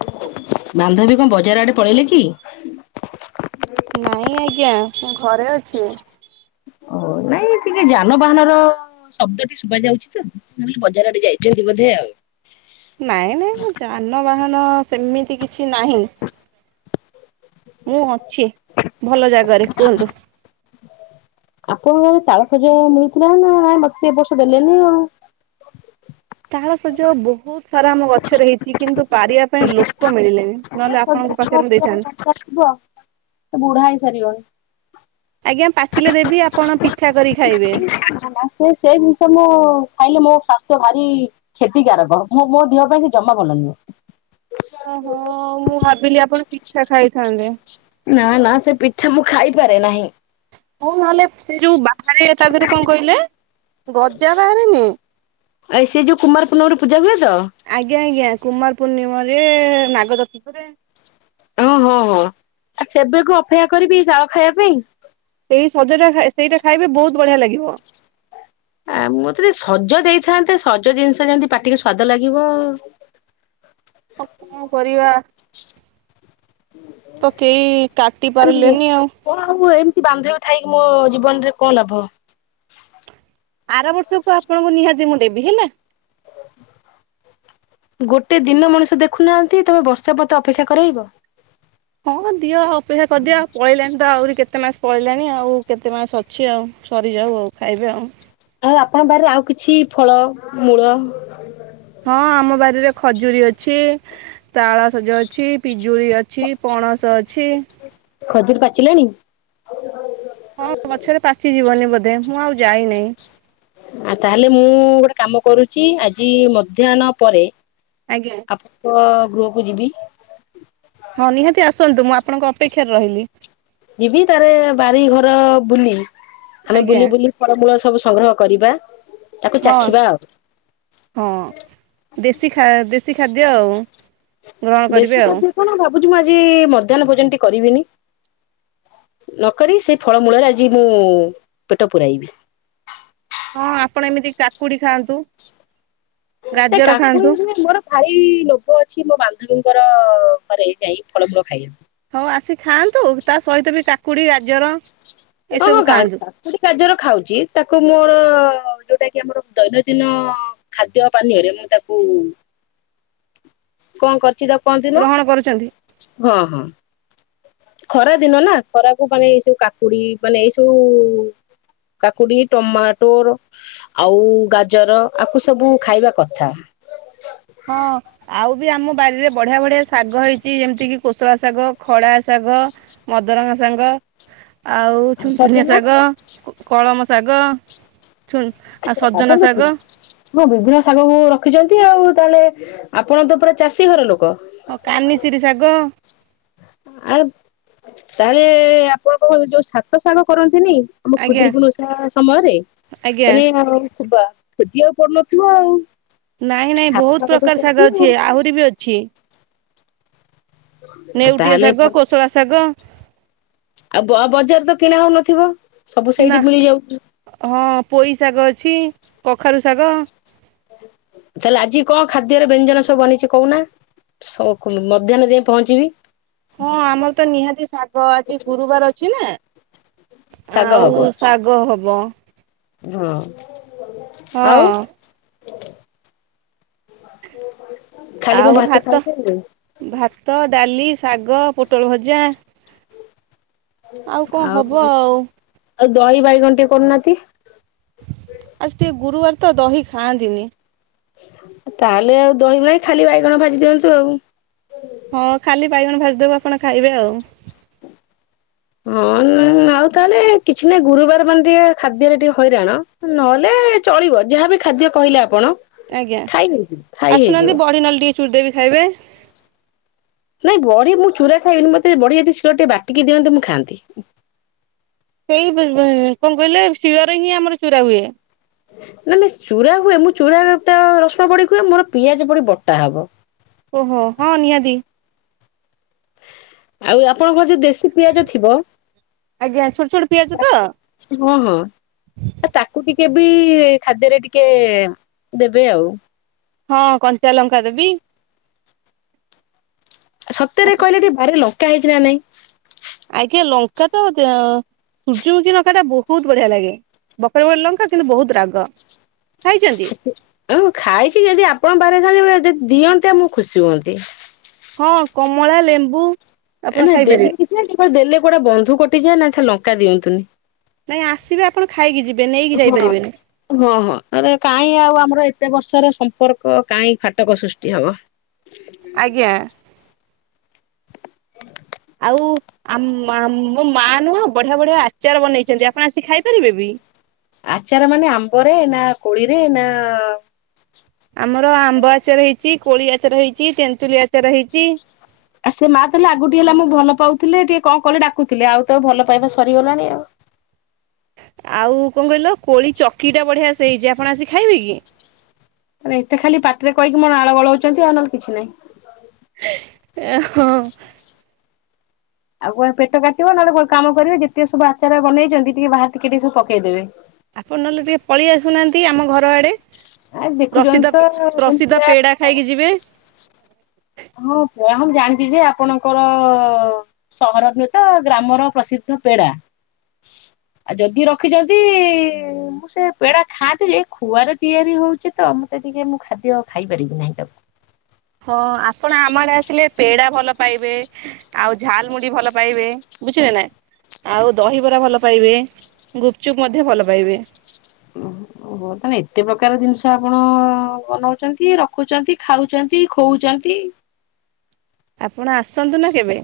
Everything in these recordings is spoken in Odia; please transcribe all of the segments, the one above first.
ବାନ୍ଧବୀ କଣ ବଜାର ଆଡେ ପଳେଇଲେ କି? ନାଇଁ ଆଜ୍ଞା ମୁଁ ଘରେ ଅ ଓ ନାଇଁ ଟିକେ ଯାନବାହାନର ଶବ୍ଦ ଟେ ଶୁଭା ଯାଉଛି ତ ଶୁଣିଲି ବଜାର ଆଡେ ଯାଇଛନ୍ତି ବଧେ ଆଉ। ନାଇଁ ନାଇଁ ମୁଁ ଯାନବାହାନ ସେମିତି କିଛି ନାହିଁ। ମୁଁ ଅଛି ଭଲ ଜାଗାରେ କୁହନ୍ତୁ? ଆପଣଙ୍କ ଘରେ ତାଳ ସଜ ମିଳିଥିଲା ନା ମତେ ଏ ବର୍ଷ ଦେଲେନି ଆଉ? ତାଳ ସଜ ବହୁତ ସାରା ଆମ ଗ ଛରେ ହେଇଛି କିନ୍ତୁ ପାରିବା ପାଇଁ ଲୋକ ମିଳିଲେନି ନହେଲେ ଆପଣଙ୍କ ପାଖରେ ମୁଁ ଦେଇଥାନ୍ତି। ସେ କଣ ଥିବ ବୁଢା ହେଇ ସାରିବନି? ଆଜ୍ଞା ପାଚିଲେ ଦେବି ଆପଣ ପିଠା କରିକି ଖାଇବେ? [unintelligible] ସେ ସେଇ ଜିନିଷ ମୁଁ ଖାଇଲେ ମୋ ସ୍ୱାସ୍ଥ୍ୟ ଭାରି କ୍ଷତିକାରକ ମୋ ମୋ ଦିହ ପାଇଁ ସେ ଜମା ଭଲ ନୁହେଁ। ଓହୋ ମୁଁ ଭାବିଲି ଆପଣ ପିଠା ଖାଇଥାନ୍ତେ? ନା ନା ସେ ପିଠା ମୁଁ ଖାଇପାରେ ନାହିଁ। ହଉ ନହେଲେ ସେ ଯୋଉ ବାହାରେ ତା ଦେହରୁ କଣ କହିଲେ ଗଜା ବାହାରେନି? ଏ ସେଇ ଯୋଉ କୁମାର ପୂର୍ଣ୍ଣମୀ ରେ ପୂଜା ହୁଏ ତ? ଆଜ୍ଞା ଆଜ୍ଞା କୁମାର ପୂର୍ଣ୍ଣିମରେ ନାଗଚର୍ତୁଥିରେ ଓହୋ ହଁ ହଁ ଆଉ ସେବେକୁ ଅପେକ୍ଷା କରିବି ତାଳ ଖାଇବା ପାଇଁ? ସେଇ ସଜ ଟା ସେଇଟା ଖାଇବେ ବହୁତ ବଢିଆ ଲାଗିବ। ଆ ମୋତେ ଟିକେ ସଜ ଦେଇଥାନ୍ତେ ସଜ ଜିନିଷ ଯେମତି ପାଟିକି ସ୍ଵାଦ ଲାଗିବ। ଆ କଣ କରିବା? ତ କେହି କାଟି ପରିଲେନି ଆଉ। କଣ ହବ ଏମିତି ବାନ୍ଧବୀ ଥାଇକି ମୋ ଜୀବନ ରେ କଣ ଲାଭ? ଆର ବର୍ଷକୁ ଆପଣଙ୍କୁ ନିହାତି ମୁଁ ଦେବି ହେଲା। ଗୋଟେ ଦିନ ମଣିଷ ଦେଖୁନାହାନ୍ତି ତମେ ବର୍ଷେ ମତେ ଅପେକ୍ଷା କରେଇବ? ହଁ ଦିଅ ଅପେକ୍ଷା କରିଦିଅ ଆ ପଳେଇଲାଣି ତ ଆହୁରି କେତେ ମାସ ପଳେଇଲାନି ଆଉ କେତେ ମାସ ଅ ଅଛି ଆଉ ସରିଯାଉ ଆଉ ଖାଇବେ ଆଉ। ଆଉ ଆପଣଙ୍କ ପାଖରେ ଆଉ କିଛି ଫଳ ମୂଳ ହଁ ଆମ ବାରିରେ ଖଜୁରୀ ଅଛି ତାଳସଜ ଅଛି ପିଜୁଳି ଅଛି। ପଣସ ଅଛି। ଖଜୁରି ପାଚିଲାଣି? ହଁ ଗଛରେ ପାଚିଯିବନି ବୋଧେ ମୁଁ ଆଉ ଯାଇନି। ଆଉ ତାହେଲେ ମୁଁ ଗୋଟେ କାମ କରୁଛି ଆଜି ମଧ୍ୟାହ୍ନ ପରେ ଆଜ୍ଞା। ଆପଣଙ୍କ ଗୃହକୁ ଯିବି। ହଁ ନିହାତି ଆସନ୍ତୁ ମୁଁ ଆପଣଙ୍କ ଅପେକ୍ଷାରେ ରହିଲି। ଯିବି ତାରେ ବାରି ଘର ବୁଲି ଆମେ ଆଜ୍ଞା ବୁଲି ବୁଲି ଫଳମୂଳ ସବୁ ସଂଗ୍ରହ କରିବା ତାକୁ ହଁ ଚାଖିବା ଆଉ। ହଁ ଦେଶୀ ଦେଶୀ ଖାଦ୍ୟ ଆଉ। ଗ୍ରହଣ କରିବେ ଦେଶୀ ଆଉ। ଖାଦ୍ୟ କଣ ଭାବୁଛି ମୁଁ ଆଜି ମଧ୍ୟାହ୍ନ ଭୋଜନଟି କରିବିନି। ନକରି ସେ ଫଳ ମୂଳରେ ଆଜି ମୁଁ ପେଟ ପୂୁରାଇବି। ହଁ ଆପଣ ଏମିତି କାକୁଡି ଖାଆନ୍ତୁ। ସେ ଗାଜର ଖାଆନ୍ତୁ କାକୁଡି ସେ ସବୁ ମୋର ଭାରି ଲୋଭ ଅଛି ମୋ ବାନ୍ଧବୀଙ୍କର ଘରେ ଯାଇ ଫଳ ଫୂଳ ଖାଇଆକୁ। ହଉ ଆସି ଖାଆନ୍ତୁ ତା ସହିତ ବି କାକୁଡ଼ି ଗାଜର ହଁ ହଁ ଏସବୁ ଖାଆନ୍ତୁ ଗାତା କୋଉଠି କାଜର ଖାଉଚି ତାକୁ ମୋର ଯୋଉଟା କି ଆମର ଦୈନଦିନ ଖାଦ୍ୟ ପାନୀୟରେ ମୁଁ ତାକୁ କଁ କରିଚି ତା କହନ୍ତି ନ ଗ୍ରହଣ କରୁଛନ୍ତି ହଁ ହଁ।। ଖରା ଦିନ ନା ଖରାକୁ ମାନେ ଏଇ ସବୁ କାକୁଡ଼ି ମାନେ ଏଇ ସବୁ କାକୁଡ଼ି ଟମାଟୋର ଆଉ ଗାଜର ଆକୁ ସବୁ ଖାଇବା କଥା। ହଁ। ଆଉ ବି ଆମ ବାରିରେ ବଢ଼ିଆ ବଢ଼ିଆ ଶାଗ ହେଇଛି ଯେମିତି କିି କୋଷଳା ଶାଗ, ଖଡ଼ା ଶାଗ। ମଦରଙ୍ଗା ସାଙ୍ଗ। ଆଉ ଚୁନ ଚୁନିଆ ସଜନା ଶାଗ, କଳମ ଶାଗ। ଛୁନ୍ ଆଉ ସଜନା ଶାଗ। ମୋ ବୁବୁନା ଶାଗକୁ ରଖିଚନ୍ତି ଆଉ ତାହେଲେ ଆପଣ ତ ପୁରା ଚାଷୀ ଘର ଲୋକ। ହଁ କାନିଶିରି ଶାଗ। ଆରେ ତାହେଲେ ଆପଣଙ୍କ ଯୋଉ ସାତ ଶାଗ କରନ୍ତିନି ଆମ ଆଜ୍ଞା ଖୁଦୁରକୁଣି ଉଷା ସମୟରେ ଆଜ୍ଞା ତାନେ ଆଉ ଖୁବା ଖୋଜିବାକୁ ପଡ଼ୁନଥୁବ ଆଉ। ନାଇଁ ନାଇଁ ସାତ ବହୁତ ଶାଗ ତ ପ୍ରକାର ଶାଗ ସେମିତି ଆଉ ଅଛି ଆହୁରି ବି ଅଛି। ଆ ନେଉଟିଆ ତାହେଲେ ଶାଗ ଭ କୋଶଳା ଶାଗ ଆଉ ବ ବଜାର ତ କିଣା ହଉନଥିବ ସବୁ ନା ସେଇଠି ମିଳିଯାଉଚି। ହଁ ପୋଇ ଶାଗ ଅଛି କଖାରୁ ଶାଗ। ତାହେଲେ ଆଜି କଁ ଖାଦ୍ୟରେ ବ୍ୟଞ୍ଜନ ସବୁ ବନିଇଛି କଉନା। ସ କୁନୁ ମଧ୍ୟାହ୍ନ ଯାଇ ପହଞ୍ଚିବି। ହଁ ଆମର ତ ନିହାତି ଶାଗ ଆଜି ଗୁରୁବାର ଅଛି ନାଁ ଶାଗ ଆଉ ଶାଗ ହବ। ଘଁ। ହଁ। ଖାଲି କଣ ଆଉ ଭାତ ଖାଇପାରିବେ ଭାତ, ଡାଲି, ଶାଗ, ପୋଟଳ ଭଜା। ଆଉ କଁ ହବ ଆଉ। ଆଉ ଦହି ବାଇଗଣ ଟିକେ କରୁନାହାନ୍ତି। ଆଉ ଟିକେ ଗୁରୁବାର ତ ଦହି ଖାଆନ୍ତିନି। ତାହେଲେ ଆଉ ଦହିି ନାହିଁ ଖାଲି ବାଇଗଣ ଭାଜି ଦିଅନ୍ତୁ ଆଉ। ହଁ ଖାଲି ବାଇଗଣ ଭାଜିଦବୁ ଆପଣ ଖାଇବେ ଆଉ। ହଁ ଆଉ ତାହେଲେ କିଛି ନାହିଁ ଗୁରୁବାର ମାନେ ଟିକେ ଖାଦ୍ୟରେ ଟିକେ ହଇରାଣ। ନହେଲେ ଚଳିବ ଯାହାବି ଖାଦ୍ୟ କହିଲେ ଆପଣ ଆଜ୍ଞା ଖାଇ ହେଇଯିବ ଖାଇ ହେଇଯିବ। ଆସୁନାହାନ୍ତି ବଡ଼ି ନହେଲେ ଟିକେ ଚୁରିଦେବି ଖାଇବେ। [inaudible] ନାଇଁ ବଡ଼ି ମୁଁ ଚୁରା ଖାଇବିନି ମତେ ବଢ଼ି ଯଦି ଶିଳରେ ଟିକେ ବାଟିକି ଦିଅନ୍ତେ ମୁଁ ଖାଆନ୍ତି। ସେଇ ବିଲ୍ ବି କଁ କହିଲେ ଶିଳରେ ହିଁ ଆମର ଚୁରା ହୁଏ। ନାଁ ନାଇଁ ଚୁରା ହୁଏ ମୁଁ ଚୁରାରେ ତ ରସୁଣ ପଡ଼ି ହୁଏ ମୋର ପିଆଜ ପଡ଼ି ବଟା ହବ। ଓହୋ ହଁ ନିହାତି। ଆଉ ଆପଣଙ୍କର ଯେ ଦେଶୀ ପିଆଜ ଥିବ ଆଜ୍ଞା ଛୋଟ ଛୋଟ ପିଆଜ ତ ହଁ ହଁ। ଆ ତାକୁ ଟିକେ ବି ଖାଦ୍ୟରେ ଟିକେ ଦେବେ ଆଉ। ହଁ କଞ୍ଚା ଲଙ୍କା ଦେବି। ସତ୍ୟରେ କହିଲେ ଟିକେ ବାରିରେ ଲଙ୍କା ହେଇଚି ନାଁ ନାଇଁ? ଆଜ୍ଞା ଲଙ୍କା ତ ସୂର୍ଯ୍ୟମୁଖି ଦେ ଲଙ୍କାଟା ବହୁତ ବଢ଼ିଆ ଲାଗେ। ବକଟେ ବ ଲଙ୍କା କିନ୍ତୁ ବହୁତ ରାଗ। ଖାଇଛନ୍ତି ଆଉ ଖାଇକି ଯଦି ଆପଣଙ୍କ ପାଖରେ ଥାନ୍ତି ବେ ଯଦି ଦିଅନ୍ତେ ମୁଁ ଖୁସି ହୁଅନ୍ତି। ହଁ କମଳା ଲେମ୍ବୁ। ଆପଣ ନାଇ ଦେଲେ ଖାଇପାରିବେ କିଛି ନାଇଁ ଯେ ଦେଲେ କୁଆଡ଼େ ବନ୍ଧୁ କଟିଯାଏ ନା ଥା ଲଙ୍କା ଦିଅନ୍ତିନି। ନାଇ ଆସିବେ ଆପଣ ଖାଇକି ଯିବେ ନେଇକି ହଁ। ଯାଇପାରିବେନି? ହଁ ହଁରେ କାହିଁ ଆଉ ଆମର ଏତେ ବର୍ଷର ସମ୍ପର୍କ କାହିଁ ଫାଟକ ସୃଷ୍ଟି ହବ। ଆଜ୍ଞା। ଆଉ ଆମ୍ ମୋ ମା ନୁହଁ ବଢିଆ ବଢିଆ ଆଚାର ବନେଇଛନ୍ତି? ଆପଣ ଆସି ଖାଇପାରିବେ ବି ଆଚାର ମାନେ ଆମ୍ବରେ ନା କୋଳିରେ ନା ଆମର ଆମ୍ବ ଆଚାର ହେଇଛି କୋଳି ଆଚାର ହେଇଛି ତେନ୍ତୁଲି ଆଚାର ହେଇଛି। [inaudible] ସେ ମା ପିଲା ଆଗକୁ ଟିକେ ହେଲେ ଆମକୁ ଭଲ ପାଉଥିଲେ ଟିକେ କଣ କଲେ ଡାକୁଥିଲେ ଆଉ ତ ଭଲ ପାଇବା ସରିଗଲାଣି ଆଉ। ଆଉ କଣ କହିଲ କୋଳି ଚକିଟା ବଢ଼ିଆ ସେ ହେଇଛି ଆପଣ ଆସି ଖାଇବେ କି? ଏତେ ଖାଲି ପାଟିରେ କହିକି ମୋ ଲାଳ ଗଲଉଛନ୍ତି ଆଉ ନହେଲେ କିଛି ନାହିଁ। ଓ ହଁ। [inaudible] ଆଉ କଣ ପେଟ କାଟିବ ନହେଲେ କାମ କରିବ ଯେତେ ସବୁ ଆଚାର ବନେଇଛନ୍ତିି ଟିକେ ବାହାରେ ଟିକେ ଟିକେ ସବୁ ପକେଇଦେବେ। ଆପଣ ନହଲେ ଟିକେ ପଳେଇ ଆସ ଆସୁନାହାନ୍ତି ଆମ ଘର ଆଡେ ଆ ଦେଖୁଛନ୍ତି ପ୍ରସିଦ୍ଧ ତ ପ୍ରସିଦ୍ଧ ଏମିତିଆ ପେଡା ଖାଇକି ଯିବେ? ହଁ ପା ହଁ ଜାଣିଛି ଯେ ଆପଣଙ୍କର ସହର ନୁହେଁ ତ ଗ୍ରାମର ପ୍ରସିଦ୍ଧ ପେଡା। ଆଉ ଯଦି ରଖିଛନ୍ତି ମୁଁ ସେ ପେଡା ଖାଆନ୍ତି ଯେ ଖୁଆରେ ତିଆରି ହଉଛି ତ ମତେ ଟିକେ ମୁଁ ଖାଦ୍ୟ ଖାଇପାରିବି ନାହିଁ ତାକୁ? ହଁ ଆପଣ ଆମ ଆଡ଼େ ଆସିଲେ ପେଡା ଭଲ ପାଇବେ ଆଉ ଝାଲ ମୁଢ଼ି ଭଲ ପାଇବେ ବୁଝିଲେ ନା। ଆଉ ଦହିବରା ଭଲ ପାଇବେ ଗୁପଚୁପ୍ ମଧ୍ୟ ଭଲ ପାଇବେ। ଓହୋ। ଓହୋ ତାଲେ ଏତେ ପ୍ରକାର ଜିନିଷ ଆପଣ ବନଉଛନ୍ତି ରଖୁଛନ୍ତି ଖାଉଛନ୍ତି ଖୁଉଛନ୍ତି? ଆପଣ ଆସନ୍ତୁ ନା କେବେ?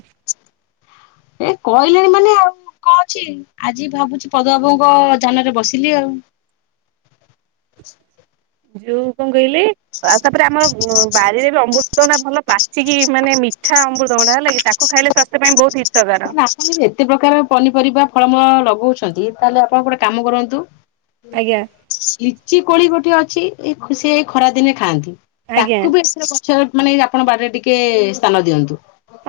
ଏ କହିଲେଣି ମାନେ ଆଉ କଣ ଅଛି ଆଜି ଭାବୁଛି ପଦବାବୁଙ୍କ ଯାନରେ ବସିଲି ଆଉ। ଯୋଉ କଣ କହିଲି ଆଉ ତାପରେ ଆମର ବାରରେ ବି ଅମୃ ତଭଣ୍ଡା ଭଲ ପାଚିକି ମାନେ ମିଠା ଅମୃତଭଣ୍ଡା ହେଲା କି ତାକୁ ଖାଇଲେ ସ୍ୱାସ୍ଥ୍ୟ ପାଇଁ ବହୁତ ହିତକର। ମୁଁ କହିଲି ଏତେ ପ୍ରକାର ପନିପରିବା ଫଳମୂଳ ଲଗଉଛନ୍ତି ତାହେଲେ ଆପଣ ଗୋଟେ କାମ କରନ୍ତୁ? ଆଜ୍ଞା ଲିଚି କୋଳି ଗୋଟେ ଅଛି ଏଇ ସେ ଖରା ଦିନେ ଖାଆନ୍ତି? ଆଜ୍ଞା ତାକୁ ବି ଏ ପଛ ମାନେ ଆପଣ ବାରିରେ ଟିକେ ସ୍ଥାନ ଦିଅନ୍ତୁ?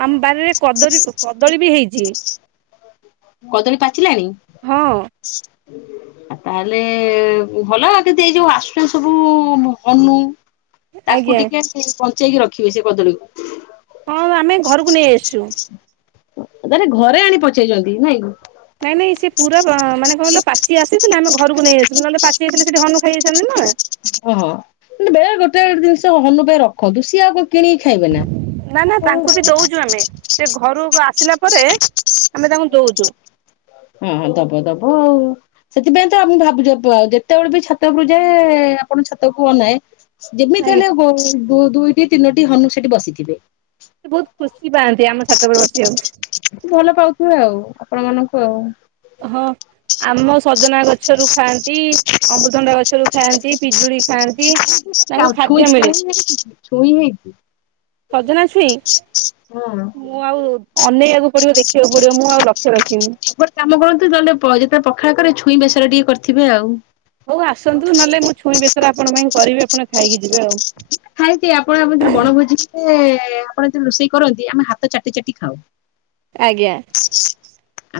ଆମ ବାରିରେ କଦରି କଦଳୀ ବି ହେଇଛି। କଦଳୀ ପାଚିଲାଣି? ହଁ ଆଉ ତାହେଲେ ଭଲ କେତେ ଏଇ ଯୋଉ ଆସୁଛ ସବୁ କିନ୍ତୁ ତାକୁ ଆଜ୍ଞା ଟିକେ ସେ ବଞ୍ଚେଇକି ରଖିବେ ସେ କଦଳୀକୁ? ହଁ ଆମେ ଘରକୁ ନେଇ ଆସିଛୁ। ଓ ତାହେଲେ ଘରେ ଆଣି ପଚେଇଛନ୍ତି ନାଇଁ। ନାଇଁ ନାଇଁ ସେ ପୁରା ମାନେ କହିଲ ପାଚି ଆସିଥିଲା ଆମେ ଘରକୁ ନେଇ ଆସିଥିଲୁ ନହେଲେ ପାଚିଯାଇଥିଲେ ସେଠି ହନୁ ଖାଇଦେଇଥାନ୍ତା ନା। ଓହୋ। ବେଳେ ଗୋଟେ ଜିନିଷ ହନୁ ଟେ ରଖନ୍ତୁ ସିଏ ଆଉ କଣ କିଣିକି ଖାଇବେ ନା। ନା ନା ତାଙ୍କୁ ବି ଦଉଛୁ ଆମେ ସେ ଘରୁକୁ ଆସିଲା ପରେ ଆମେ ତାଙ୍କୁ ଦଉଛୁ। ହଁ ଦବ ଦବ ଆଉ। ସେଥିପାଇଁ ତ ଆମ ଭାବୁଛ ଆଉ ଯେତେବେଳେ ବି ଛାତ ଉପରୁ ଯାଏ ଆପଣ ଛାତକୁ ଅନାଏ ଯେମିତି ଆଜ୍ଞା ହେଲେ ବ ବ ଦୁଇଟି ତିନୋଟି ହନୁ ସେଠି ବସିଥିବେ। ସେ ବହୁତ ଖୁସି ପାଆନ୍ତି ଆମ ଛାତ ଉପରେ ବସିବାକୁ। ଭଲ ପାଉ ଥିବେ ଆଉ ଆପଣ ମାନଙ୍କୁ ଆଉ। ହଁ ଆମ ସଜନାଗ ଛରୁ ଖାଆନ୍ତି। ଅମୃତଭଣ୍ଡା ଗଛରୁ ଖାଆନ୍ତି। ପିଜୁଳି ଖାଆନ୍ତି। ତାଙ୍କୁ ଆଉ ଖାଦ୍ୟ ଛୁଇଁ ଛୁଇଁ? ମିଳେ [unintelligible] ଛୁଇଁ ହେଇଚି? ସଜନା ଛୁଇଁ? ହୁଁ। ମୁଁ ଆଉ ଅନେଇଆକୁ ପଡିବ। ଦେଖିଆକୁ ପଡିବ। ମୁଁ ଆଉ ଲକ୍ଷ୍ୟ ରଖିନି। ଗୋଟେ କାମ କରନ୍ତୁ ଯହେଲେ ପ ଯେତବେଳେ ପଖାଳ କରିବେ ଛୁଇଁ ବେସର ଟିକେ କରିଥିବେ ଆଉ। ହଉ ଆସନ୍ତୁ ନହେଲେ ମୁଁ ଛୁଇଁ ବେସର ଆପଣଙ୍କ ପାଇଁ କରିବି ଆପଣ ଖାଇକି ଯିବେ ଆଉ। ଖାଇତି ଆପଣ ଆମର ଦିନେ ବଣଭୋଜି ଏ ଏ ଆପଣ ଯେତେବେଳେ ରୋଷେଇ କରନ୍ତି ଆମେ ହାତ ଚାଟି ଚାଟି ଖାଉ। ଆଜ୍ଞା।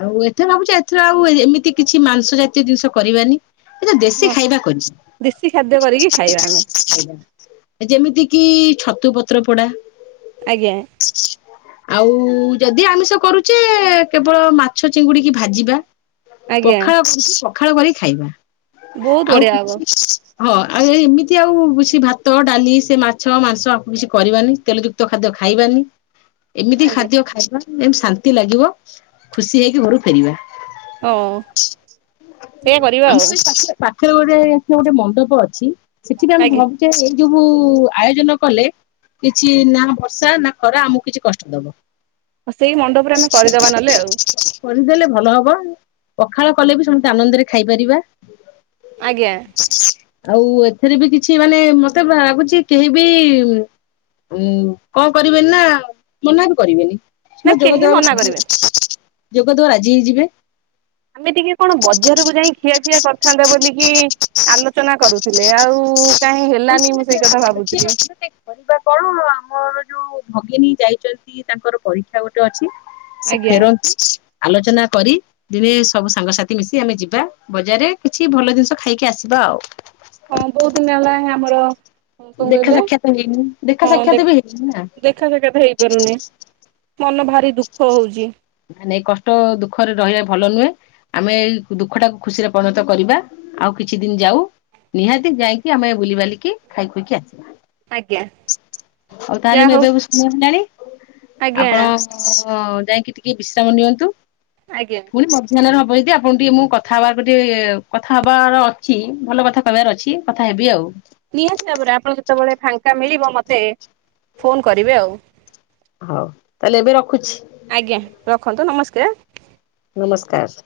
ଆଉ ଏଥର ଭାବୁଚି ଏଥର ଆଉ ଏମିତି କିଛି ମାଂସ ଜାତୀୟ ଜିନିଷ କରିବାନି। ଏ ତ ଦେଶୀ ହଁ। ଖାଇବା ଦେଶୀ ଖାଦ୍ୟ କରିକି କରିବି। ଖାଇବା ଆମେ ଖାଇବା। ଯେମିତି କିି ଛତୁ ପତ୍ର ପୋଡା। ଆଜ୍ଞା। ହ ଆଉ ଯଦି ଆମିଷ କରୁଚେ କେବଳ ମାଛ ଚିଙ୍ଗୁଡିକି ଭାଜିବା। ଆଜ୍ଞା ପଖାଳ ପଖାଳ କରି ଖାଇବା। ବହୁତ ଆଉ ବଢିଆ ହବ ହଁ ଆଉ ଏଇ ଇମିତି ଆଉ ସେ ଭାତ ଡାଲି ସେ ମାଛ, ମାଂସ ଆକୁ କିଛି କରିବାନି। ତେଲ ଯୁକ୍ତ ଖାଦ୍ୟ ଖାଇବାନି। ଏମିତି ଆଜ୍ଞା ଖାଦ୍ୟ ଖାଇବା ଏମତି ଶାନ୍ତି ଲାଗିବ। ଖୁସି ହେଇକି ଘରୁକୁ ଫେରିବା। ହଁ ସେଇଆ କରିବା ଆଉ। ପାଖେରେ ଗୋଟେ କିଏ ଗୋଟେ ମଣ୍ଡପ ଅଛି ସେଠିକି ଆମେ ଆଜ୍ଞା ଭମ୍ ଯେ ଏଇ ଯୋବୁ ଆୟୋଜନ କଲେ କିଛି ନା ବର୍ଷା ନା ଖରା ଆମକୁ କିଛି କଷ୍ଟ ଦବ। ସେଇ ମଣ୍ଡପରେ ଆମେ କରିଦବା ନହେଲେ ଆଉ। କରିଦେଲେ ଭଲ ହବ। ପଖାଳ କଲେ ବି ସମସ୍ତେ ଆନନ୍ଦରେ ଖାଇପାରିବା। ଆଜ୍ଞା। ଆଉ ଏଥିରେ ବି କିଛି ମାନେ ମତେ ଭାବୁଚି କେହି ବି ଉଁ କଣ କରିବେନି ନା ମନା ବି କରିବେନି। ନା ମ ଯୋଗ କେହି ଦେବା ମନା ଆ କରିବେନି ଯୋଗଦବା ରାଜି ହେଇଯିବେ। ଆମେ ଟିକେ କଣ ବଜାରକୁ ଯାଇଁ ଖିଆ ପିଆ କରିଥାନ୍ତା ବୋଲିକି ଆଲୋଚନା କରୁଥିଲେ। ଆଉ କାହିଁ ହେଲାନି ମୁଁ ସେଇ କଥା ଭାବୁଥିଲି। କରିବା କଣ ଆମର ଯୋଉ ଭଗିନୀ ଯାଇଚନ୍ତି ତାଙ୍କର ପରୀକ୍ଷା ଗୋଟେ ଅଛି। ସେ ଆଜ୍ଞା ଫେରନ୍ତୁ ଆଲୋଚନା କରି ଦିନେ ସବୁ ସାଙ୍ଗସାଥି ମିଶି ଆମେ ଯିବା। ବଜାରରେ କିଛି ଭଲ ଜିନିଷ ଖାଇକି ଆସିବା ଆଉ। ହଁ ବହୁତ ଦିନ ହେଲାଇଁ ଆମର କଣ ଦେଖା କହିଲେ ସାକ୍ଷାତ ହେଇନି। ଦେଖା ହଁ ଦେ ସାକ୍ଷାତ ବି ହେଇନି ନା। ଦେଖା ସାକ୍ଷାତ ହେଇପାରୁନି। ମନ ଭାରି ଦୁଃଖ ହଉଚି। ନାଇଁ ନାଇଁ କଷ୍ଟ ଦୁଃଖରେ ରହିଆ ଭଲ ନୁହେଁ। ଆମେ ଏଇ ଦୁଃଖ ଟାକୁ ଖୁସିରେ ପରିଣତ କରିବା ଆଉ କିଛି ଦିନ ଯାଉ। ନିହାତି ଯାଇକି ଆମେ ବୁଲିବାଲିକି ଖାଇ ପିଇକି ଆସିବା। ଆଜ୍ଞା ଆଉ ତାହେଲେ ଯାହା ମୁଁ ହଉ ଏବେ ବି ଶୁଣି [unintelligible] ଆଜ୍ଞା ଆପଣ ଅଁ ଯାଇଁକି ଟିକେ ବିଶ୍ରାମ ନିଅନ୍ତୁ। ଆଜ୍ଞା। ପୁଣି ମଧ୍ୟାହ୍ନରେ ହବ ଯଦି ଆପଣଙ୍କୁ ଟିକେ ମୁଁ କଥା ହବାକୁ ଟିକେ କଥା ହେବାର ଅଛି ଭଲ କଥା କହିବାର ଅଛି। କଥା ହେବି ଆଉ। ନିହାତି ଭାବରେ ଆପଣ ଯେତେବେଳେ ଫାଙ୍କା ମିଳିବ ମତେ ଫୋନ କରିବେ ଆଉ। ହଉ ତାହେଲେ ଏବେ ରଖୁଛି। ଆଜ୍ଞା। ରଖନ୍ତୁ ନମସ୍କାର। ନମସ୍କାର।